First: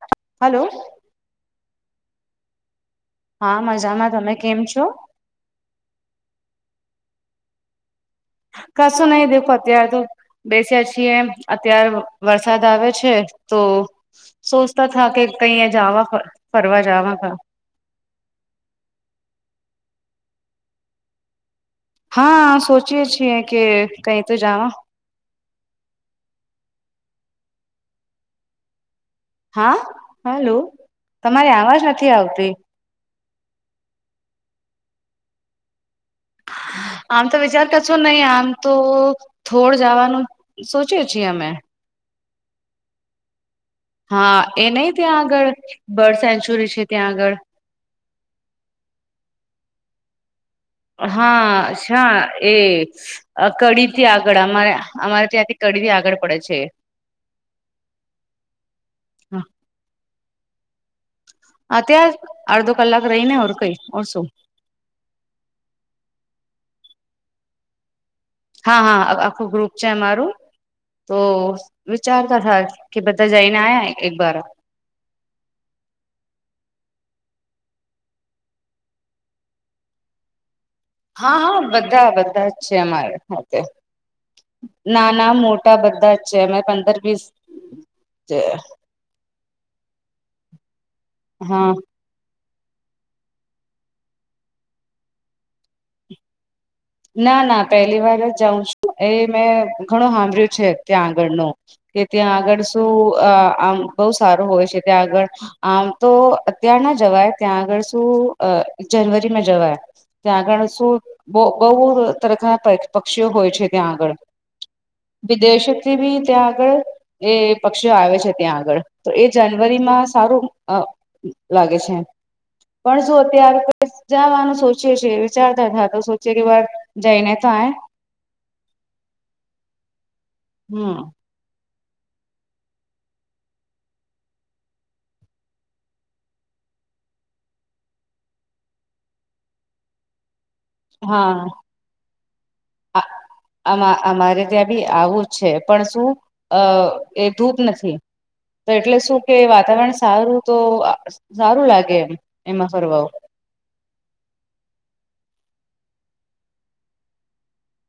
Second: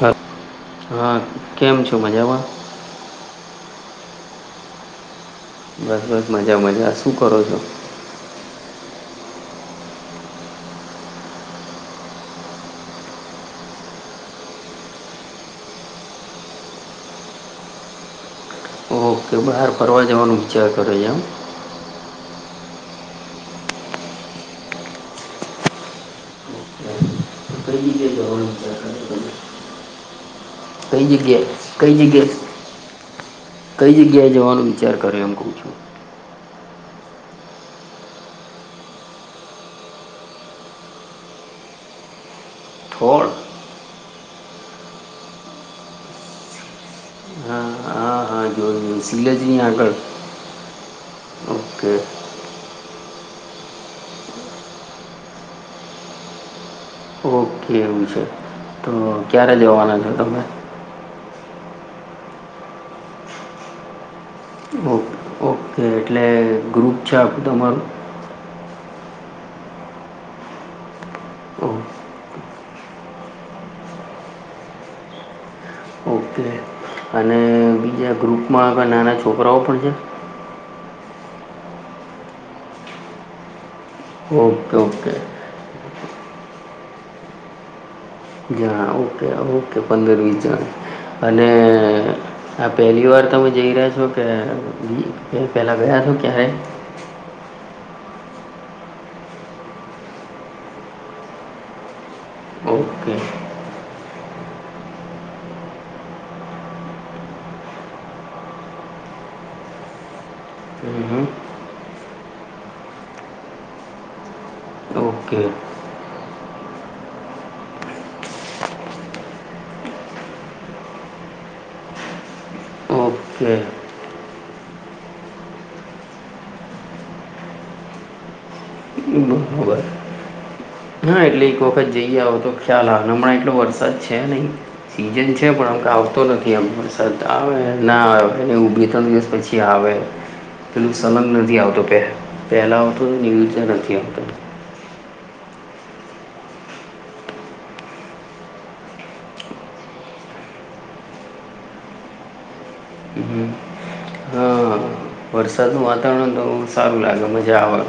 હ હલો હા કેમ છો મજામાં.? હા મજામાં. તમે કેમ છો? બસ બસ મજા મજા. શું કરો છો? કસો નહી દેખાતું આજે. બેસ્યા છીએ, અતાર વરસાદ આવે છે તો સોચતા થા કે કઈ એ જાવા ફરવા જાવા કા ઓકે બહાર ફરવા જવાનું વિચાર કરો છે એમ.? હા સોચીએ છીએ કે કઈ તો જાવા? ઓકે કઈ જગ્યાએ જવાનું વિચાર્યુ તમે.? હા હલો? કઈ જગ્યાએ તમારી આવાજ કઈ નથી જગ્યાએ? આવતી કઈ જગ્યાએ જવાનો વિચાર કર્યો એમ કઉ છું? આમ તો વિચારતા છો નહી, આમ તો થોડ જવાનું સોચીછી આ મેં. ફોણ? હા એ નહ ત્યાં આગળ બર્ડ સેન્ચુરી છે ત્યાં આગળ. હ જો સીલેેજી આગળ હા ઓકે છા એ! અ કડી થી આગળ, અમારે અમારે ત્યાંથી કડી થી આગળ પડે છે. ઓકે એવું છે તો ક્યારે જવાના છો તમે? હા ત્યાં અડધો કલાક રહીને ઓર કઈ ઓર શું? ઓકે ઓકે એટલે ગ્રુપ છે આપણું તમારું? હા હા આખું ગ્રુપ છે અમારું. તો ઓ વિચારતા થાય કે બધા જઈને આ્યા એક બાર ઓકે અને બીજા ગ્રુપમાં નાના છોકરાઓ પણ છે.? હા બધા બધા જ છે અમારી ખાતે ઓકે ઓકે નાના મો ટા બધા અચા પંદર વીસ ત્યાં ઓકે ઓકે પંદર વીસ જણા અને હા હા પહેલી વાર તમે જઈ રહ્યા છો કે પેલા ગયા છો ક્યારે? ના ના પહેલી વાર જ જાઉં છું. એ મેં ઘણું સાંભળ્યું છે ત્યાં આગળનું, કે ત્યાં આગળ શું ઓકે આમ બહુ સારું હોય છે ત્યાં આગળ આમ તો અત્યાર ના જવાય ત્યાં આગળ શું જનવરીમાં જવાય ત્યાં આગળ શું હમ હમ. બહુ તરખના પક્ષીઓ હોય છે ત્યાં આગળ- ઓકે વિદેશથી ભી ત્યાં આગળ એ પક્ષીઓ આવે છે ત્યાં આગળ, તો એ જાનવરીમાં સારું. લાગે છે. પણ જો ઓકે અત્યારે જવાનું સોચીએીએ વિચારતા થા તો ચેરી વાર જઈને તોાય બરોબર હમ એટલે એક વખત જઈ આવો તો ખ્યાલ હાલ હમણાં એટલો વરસાદ છે નહી સિઝન છે પણ આમ તો આવતો નથી, આમ વરસાદ આવે ના આવે એ એવું બે ત્રણ દિવસ પછી આવે પેલું સંલંગ હા નથી આવતો કે પહેલા આવતો તો એવી રીતે નથી આવતો જ્યાં બી આવું? છે પણ શું? અ એ ધૂપ નથી તો એટલે શું કે વાતાવરણ સારું તો સારું લાગે એમ એમાં ફરવા હ હા [inaudible] વરસાદ નું વાતાવરણ તો સારું લાગે મજા આવે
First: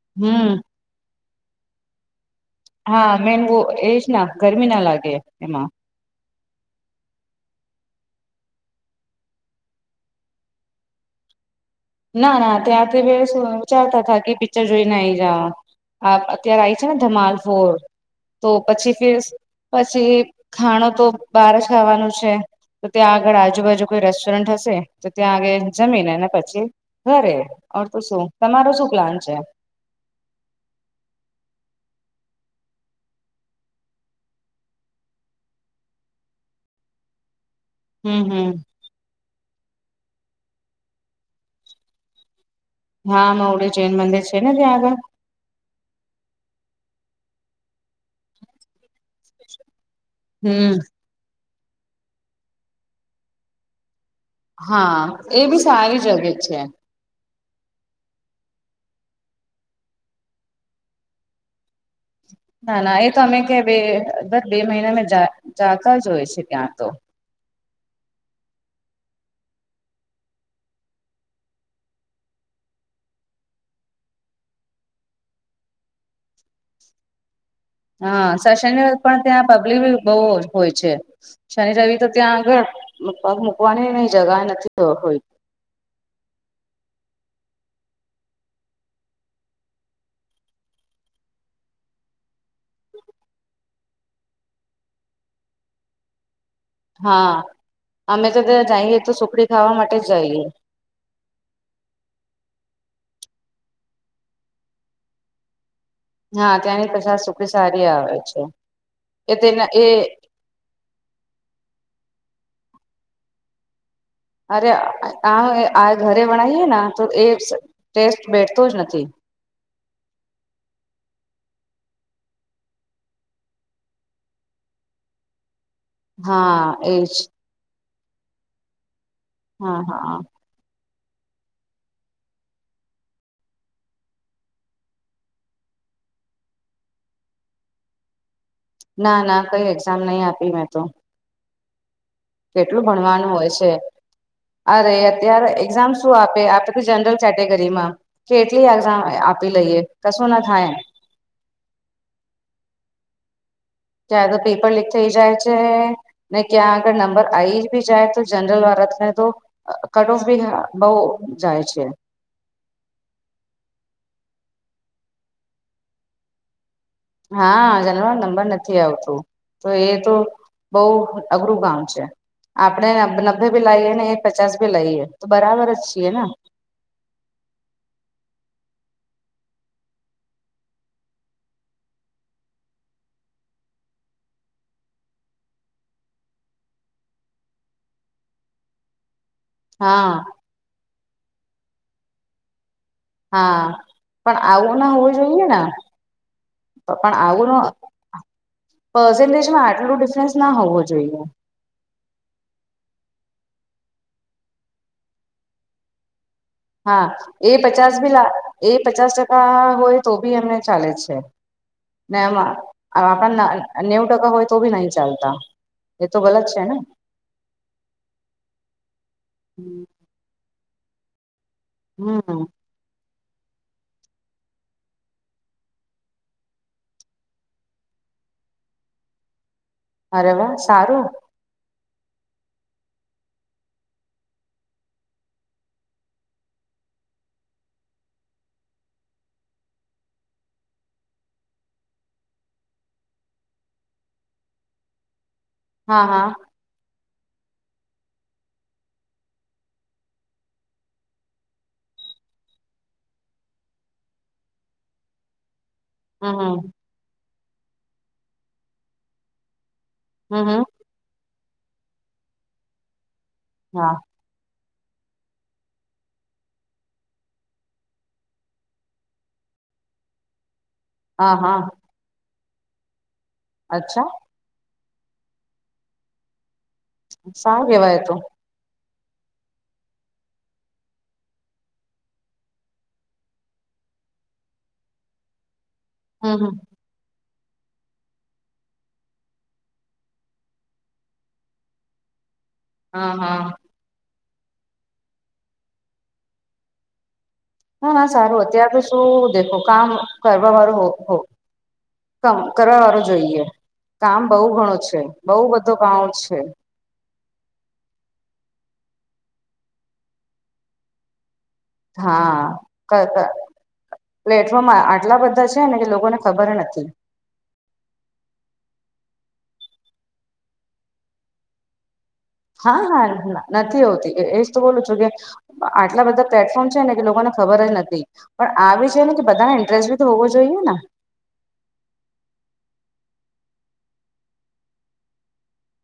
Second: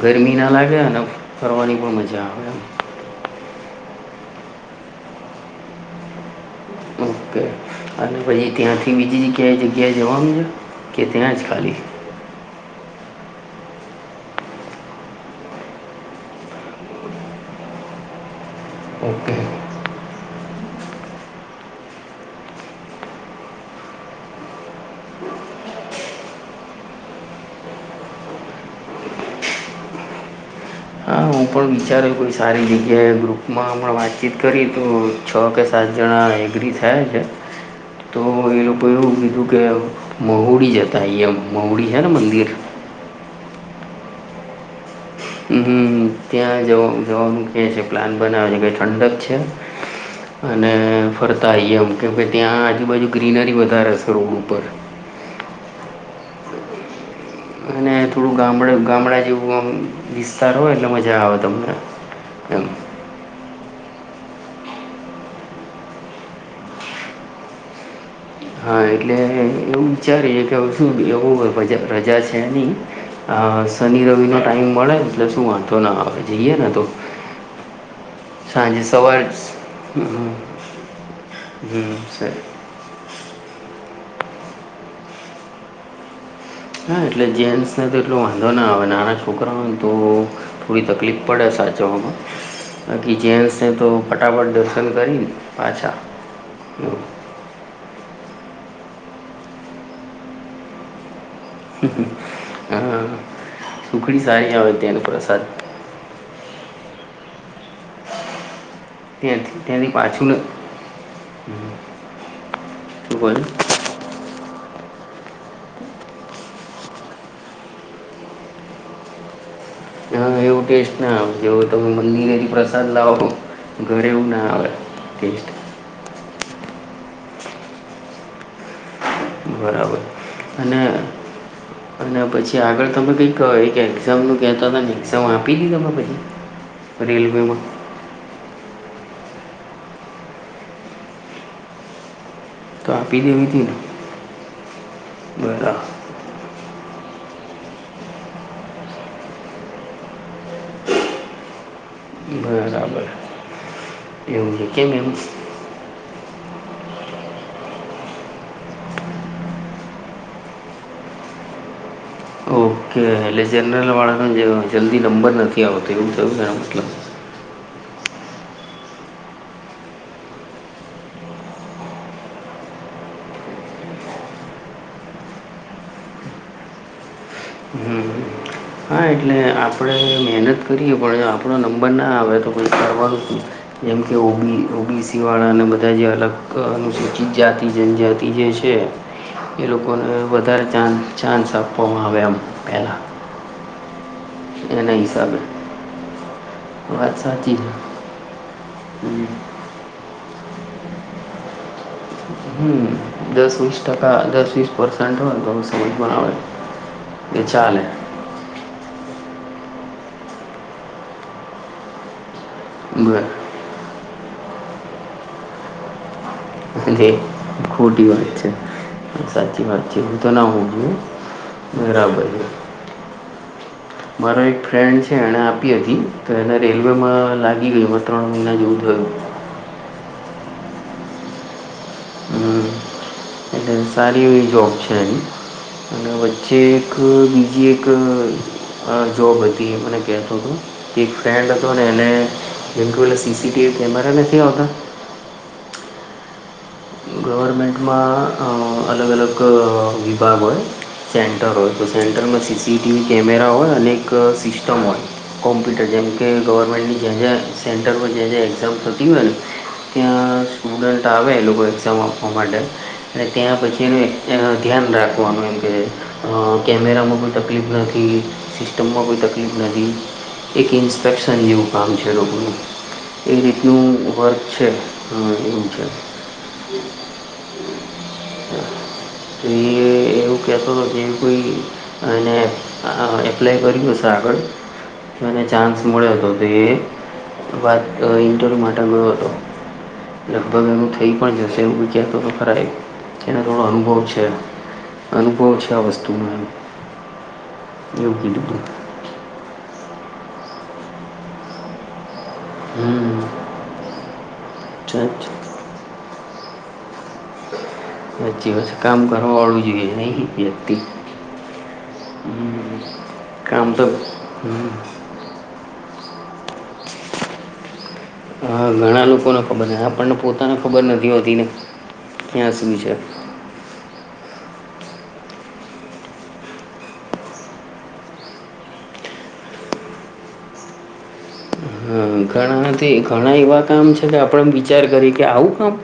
ગરમી ના હમ લાગે અને ફરવાની પણ મજા આવે એમ હા મેન વો એજ ના ગરમી ના લાગે એમાં ઓકે અને પછી ત્યાંથી બીજી જગ્યાએ જગ્યાએ જવાનું છે કે ત્યાં જ ખાલી ના ના ત્યાંથી વિચારતા થા કે પિક્ચર જોઈ ને આઈ જવા નુ આપ અત્યારે આવી જાવ તો જમાલપુર તો પછી ફરી ઓકે પછી ખાણો તો બહાર જ ખાવાનું છે તો ત્યાં આગળ આજુબાજુ કોઈ રેસ્ટોરન્ટ હશે તો ત્યાં આગળ જમીને ને અને પછી ઘરે ઓર તો શું તમારો શું પ્લાન છે હા હું પણ વિચાર કોઈ સારી જગ્યાએ ગ્રુપમાં પણ વાતચીત કરી તો છ કે સાત જણા એગ્રી થયા. થ છે [inaudible] તો હમ હમ એ લોકો એવું કીધું કે મહુડી જતા આઈયે એમ મહુડી છે ને મંદિર હા મહુડી જૈન મંદિર છે ને ત્યાં આગળ હ ત્યાં જ જવાનું કે છે પ્લાન બનાવે છે કે ઠંડક છે અને હમ ફર એમ કેમ ભાઈ ત્યાં આજુબાજુ ગ્રીનરી વધારે હશે રોડ ઉપર હા એ બી સારી જગ્યા છે અને થોડું ગામડે ગામડા જેવું આમ વિસ્તાર હોય એટલે મજા આવે તમને એમ ના ના એ તો અમે કે બે દર બે મહિના મે જાતા જો હોય છે ત્યાં તો હા એટલે એવું વિચારીએ કે હવે શું એવું રજા છે નહી આ શનિ રવિ નો ટાઈમ મળે એટલે શું વાંધો ના આવે જઈએ ને તો હા સશન સાંજે સવાર પણ ત્યાં પબ્લિક હમ બહુ હોય છે શનિ હમ રવિ તો સર ત્યાં આગળ પગ મૂકવાની ન જગ્યા નથી હોતી ના એટલે જેન્ટ્સને તો એટલો વાંધો ના આવે નાના છોકરાઓને તો થોડી તકલીફ પડે સાચવા માં બાકી જેન્ટ્સને તો ફટાફટ દર્શન કરીને પાછા એવું. હા અમે તો ત્યાં જઈએ તો સુખડી ખાવા માટે જઈએ હ હ [inaudible] હ સુખડી સારી આવે ત્યાં નુ પ્રસાદ હા ત્યાંની પ્રસાદ સુખડી સારી આવે છે એ ત્યાંથી તેના એ ત્યાંથી પાછું ન [unintelligible] શું બ અરે આ આ ઘરે બનાવી એ ને તો એ ટેસ્ટ બેઠતો જ નથી હા એવું ટેસ્ટ ના આવે જવો તમે મંદિરેથી પ્રસાદ લાવો ઘરે એવું ના આવે ટેસ્ટ હા એજ હા બરાબર હા અને અને પછી આગળ તમે કઈ કહો એક્ઝામ નું કહેતા હતા ને એક્ઝામ આપી હતી તમે પછી રેલવેમાં ના ના કઈ એક્ઝામ નહી આપી મેં તો કેટલું તો આપી ભણવાનું હોય દેવી હતી છે ને અરે અત્યારે બરા એક્ઝામસ શું આપે આપણે જનરલ કેટેગરી માં કેટલી એક્ઝામ આપી લઈએ, કશું ના થાય. બરાબર ત્યારે તો એવું છે પેપર લીક કેમ એમ થઇ જાય છે. ને ક્યા આગળ નંબર આઈ ભી જાય તો જનરલ વાળાને તો અ કટ ઓફ બી બહુ જાય છે. ઓકે એટલે જનરલવાળાનો જ જલ્દી નંબર નથી આવતો, એવું થયું ને એનો મતલબ હા જનરલ નંબર નથી આવતો. તો એ તો બઉ અઘરું કામ છે. આપણે નબે ભી લાઈએ ને એક પચાસ ભી લાઈએ તો બરાબર જ છીએ ને હમ હ હા એટલે આપણે મહેનત કરીએ પણ જો આપણો નંબર ના આવે તો પછી કરવાનું શું. જેમ કે ઓબી ઓબીસી વાળા અને બધા જે અલગ અનુસૂચિત જાતિ જનજાતિ જે છે. એ લોકોને હા વધારે ચાન ચાન્સ આપવામાં આવ એમ પહેલા. હા. પણ આવું ના હોવું હિસાબે જોઈએ ને તો વાત પણ આવું સાચી ન છે પર્સેન્ટેજમાં આટલું ડિફરન્સ ના હોવો જોઈએ. હમ દસ વીસ ટકા દસ વીસ પર્સેંટ હોય તો સમજ પણ આવે. હા કે એ ચાલે પચાસ ભી લા એ પચાસ ટકા હોય તો બી એમને ચાલે છે ને એમાં- બરાબર આપણ ને નેવું ટકા હોય તો બી નહી ચાલતા. એ તો ગલત છે. ને એ ખોટી વાત છે સાચી વાત જેઉ તો ના હોવું જોઇએ બરાબર હમ [unintelligible] મારો એક ફ્રેન્ડ છે એને આપી હતી તો એને રેલવેમાં લાગી ગયુ ત્રણ મહિના જેવું થયુ. અરે વાહ સારું. હમ. એટલે સારી એવી જોબ છે એની. અને વચ્ચે એક બીજી એક અ જોબ હતી મને કેહતો હતો એક ફ્રેન્ડ હતો ને એને જેમ કે પેલા સીસીટીવી કેમેરા નથી, આવતા હા હા ગવર્મેન્ટમાં અ અલગ અલગ વિભાગ હોય સેન્ટર હોય તો સેન્ટરમાં સીસીટીવી કેમેરા હોય અને એક સિસ્ટમ હોય કોમ્પ્યુટર જેમ કે હમ હમ ગવર્મેન્ટની જ્યાં જ્યાં સેન્ટર પર જ્યાં જ્યાં એક્ઝામ થતી હોય ને ત્યાં હમ હમ સ્ટુડન્ટ આવે એ લોકો એક્ઝામ આપવા માટે અને ત્યાં પછી હા એનું ત્યાં ધ્યાન રાખવાનું એમ કે અ કેમેરામાં કોઈ તકલીફ નથી સિ ટુંકમાં કોઈ તકલીફ નથી એક ઇન્સ હા ફેક્શન હા જેવું કામ છે લોકોનું એ રીતનું અચ્છા વર્ક છે. હા એમ છે. હમ. સાવ કેેવા એ તો. એ [unintelligible] એવું કહેતો હતો કે એવી કોઈ એને એ એપ્લાય કર્યું હશે આગળ મને ચાન્સ મળ્યો હતો, હમ તો હમ એ વાત ઇન્ટરવ્યૂ માટે મળ્યો હતો લગભગ એનું થઈ. પણ જશે એવું બી કેહતો હતો ખરા એ હા એનો હા થોડો અનુભવ છે અનુભવ છે આ વસ્તુનો એમ હ ના એવું સારું કીધું હતું અત્યારે તો શું દેખો કામ કરવા વાળું હો [unintelligible] કરવા વાળું હમ જોઈએ કામ બઉ ઘણું છે સાચ બઉ બધુ કામ છે સાચી વાત છ કામ કરવા વાળું જોઈએ નહિ કે વ્યક્તિ હા [unintelligible] હમ કામ તો હમ પ્લેટફોર્મ આટલા બધા [unintelligible] ને કે લોકો ને ખબર નથી હા ઘણા લોકોને ખબર આ પણણને પોતાને ખબર નથી હોતી ને. ક્યાં શું હા છે હા નથી આવતી એજ તો બોલું છું કે. આટલા બધા પ્લેટફોર્મ છે ને કે લોકોને ખબર જ નથી. પણ આવી જોઈ ને કે બધાને ઇન્ટરેસ્ટ બી તો હોવો જોઈએ ને. હહમ્મ ઘણાથી ઘણા એવા કામ છે કે આપણે વિચાર કરી કે આવું કામ.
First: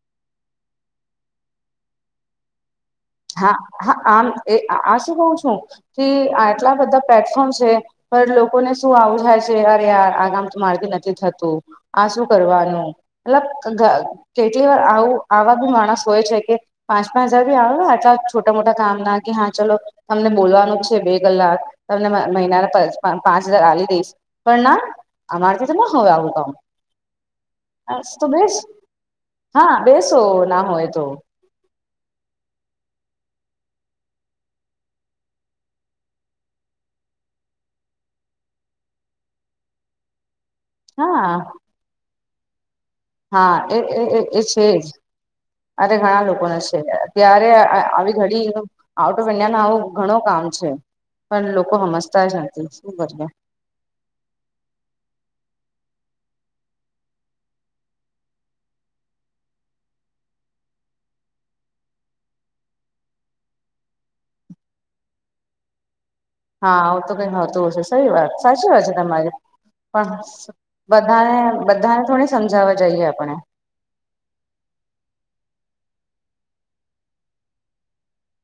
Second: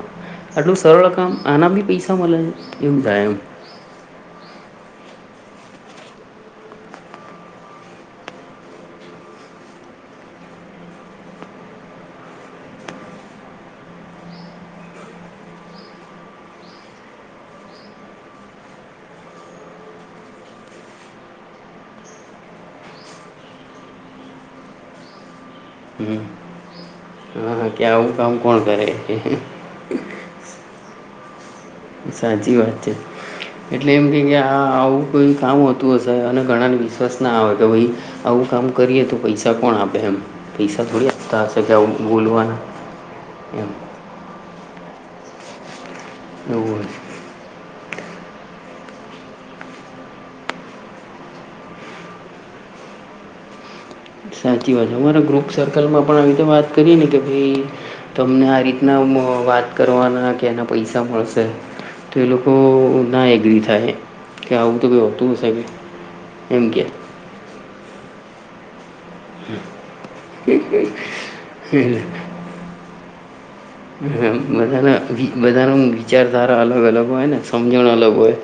આટલું સરળ કામ આના બી પૈસા મળે એમ જાય એ. હા હા આમ આ શું કવ છું કે આ આટલા બધા પ્લેટફોર્મ છે. પણ લોકોને શું આવું થાય છે અરે આ ગામ તો માર્ગ નથી થતું. આ શું કરવાનું. મતલબ કેટલી વાર આવું આવા બી માણસ હોય છે કે પાંચ પાંચ હજાર બી આવે. છોટા મોટા કામ ના કે હા ચલો. તમને બોલવાનું જ છે બે કલાક તમને મહિના પાંચ હજાર આવી દઈશ. પણ ના. અમારથી તો ના હોય હમ. આવું હા કે કામસ આવું તો કામ બેસ કોણ કરે હા. બેસો ના હોય તો. સાચી વાત છે. એટલે એમ કે કે આ આવું કોઈ કામતું હશે અને ઘણાને વિશ્વાસ ના આવે કે ભાઈ. આવું કામ કરીએ તો પૈસા કોણ આપે એમ પૈસા થોડી હા આપતા હશે કે આવ બોલવાના. હા એમ એ એ છે જ અરે ઘણા લોકોને એવું હોય છેય. ત્યારે આવી ઘડી આઉટ ઓફ ઈન્ડિયા ન આવું ઘણું કામ છે. પણ લોકો સમજતા જ નથી શું કરએ. સાચી વાત છે અમારા ગ્રુપ સર્કલમાં પણ આવી રીતે વાત કરીએ ને કે ભાઈ. તમને આ રીતના વાત કરવાના કે એના પૈસા મળશે. તો એ લોકો ના એગ્રી થાય કે આવું તો કોઈ હોતું હશે કે. એમ હા કે આવું તો કઈ નહતું હશે સારી વાત સાચી વાત છે તમારી. પણ બધાને બધાને થોડી સમજાવવા જઈએ આપણે. હ બધાના બધાના વિચારધારા અલગ અલગ હોય ને સમજણ અલગ હોય.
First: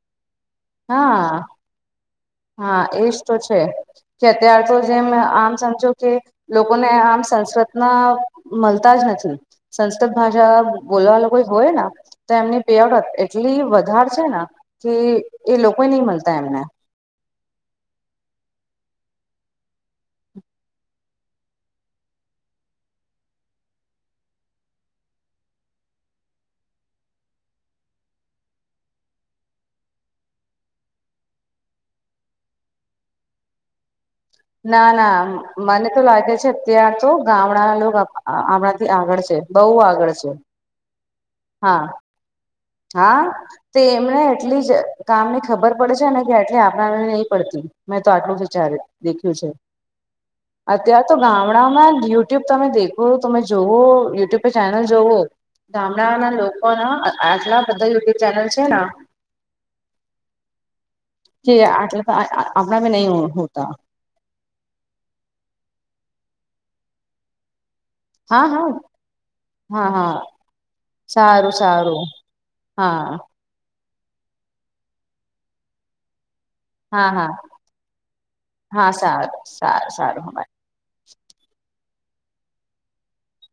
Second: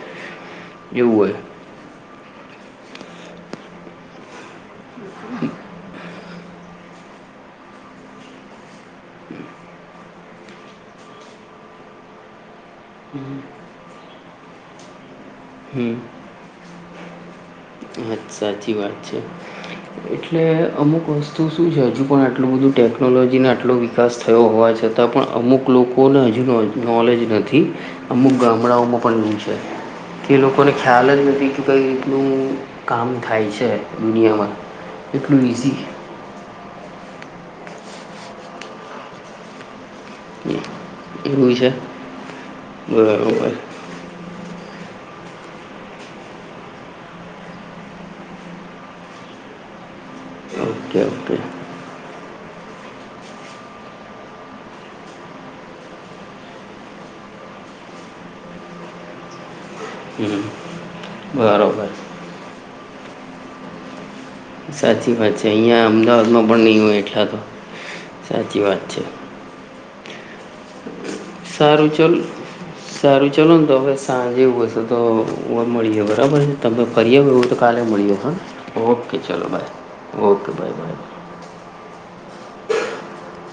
[inaudible] હા. હા એજ તો છે કે અત્યાર તો જેમ આમ સમજો કે. લોકોને આમ સંસ્કૃતના મળતા જ નથી. સંસ્કૃત ભાષા બોલવા વા કોઈ હોય. તો એમની પેઆઉટ એટલી વધારે છે ને કે એ લોકો હમ નહી મળતા એમને. હા સાચી વાત છે. એટલે અમુક વસ્તુ શું છે હજુ પણ આટલું બધું ટેકનોલોજીને આટલો. વિકાસ થયો હોવા છતાં પણ અમુક લોકોને હજુનો નોલેજ નથી. અમુક ગામડાઓમાં પણ છે. કે લોકોને ખ્યાલ જ નથી કે ભાઈ રીતનું કામ થાય છે દુનિયામાં. ના ના એટલું મને તો ઇઝી લાગે છે. ત્યાં તો ગામડા લોકો હમણાં થી આગળ છે બહુ આગળ છે. કેવું છે. હા હા બરાબર તો એમને એટલી જ કામ ની ખબર પડશે ને કે એટલી આપણાને નહી પડતી. મેં તો આટલું વિચારે દેખ્યું છે ઓકે અત્યારે તો ઓકે ગામડામાં. યુટ્યુબ તમે દેખો તમે જોવો યુટ્યુબ પર ચેનલ જોવો. ગામડાના લોકો ના આટલા બધા યુટ્યુબ ચેનલ છે ને. હમ કે બરાબર આટલા તો આપણા બ નહી હોતા. સાચી વાત છે અહીંયા અમદાવાદમાં પણ નહીં હોય એટલા તો. હા સાચી હા વાત છે હા હા. સારું સારું હા. ચાલલો ને તો હવે સાંજેવું હશે તો મળી જ બરાબર છે. તમે હા ફરીઓ હા હવું તો કાલે મળી્યો હા ઓકે સારું ચલોો બાય સારું સારું ઓકે બાય બાય.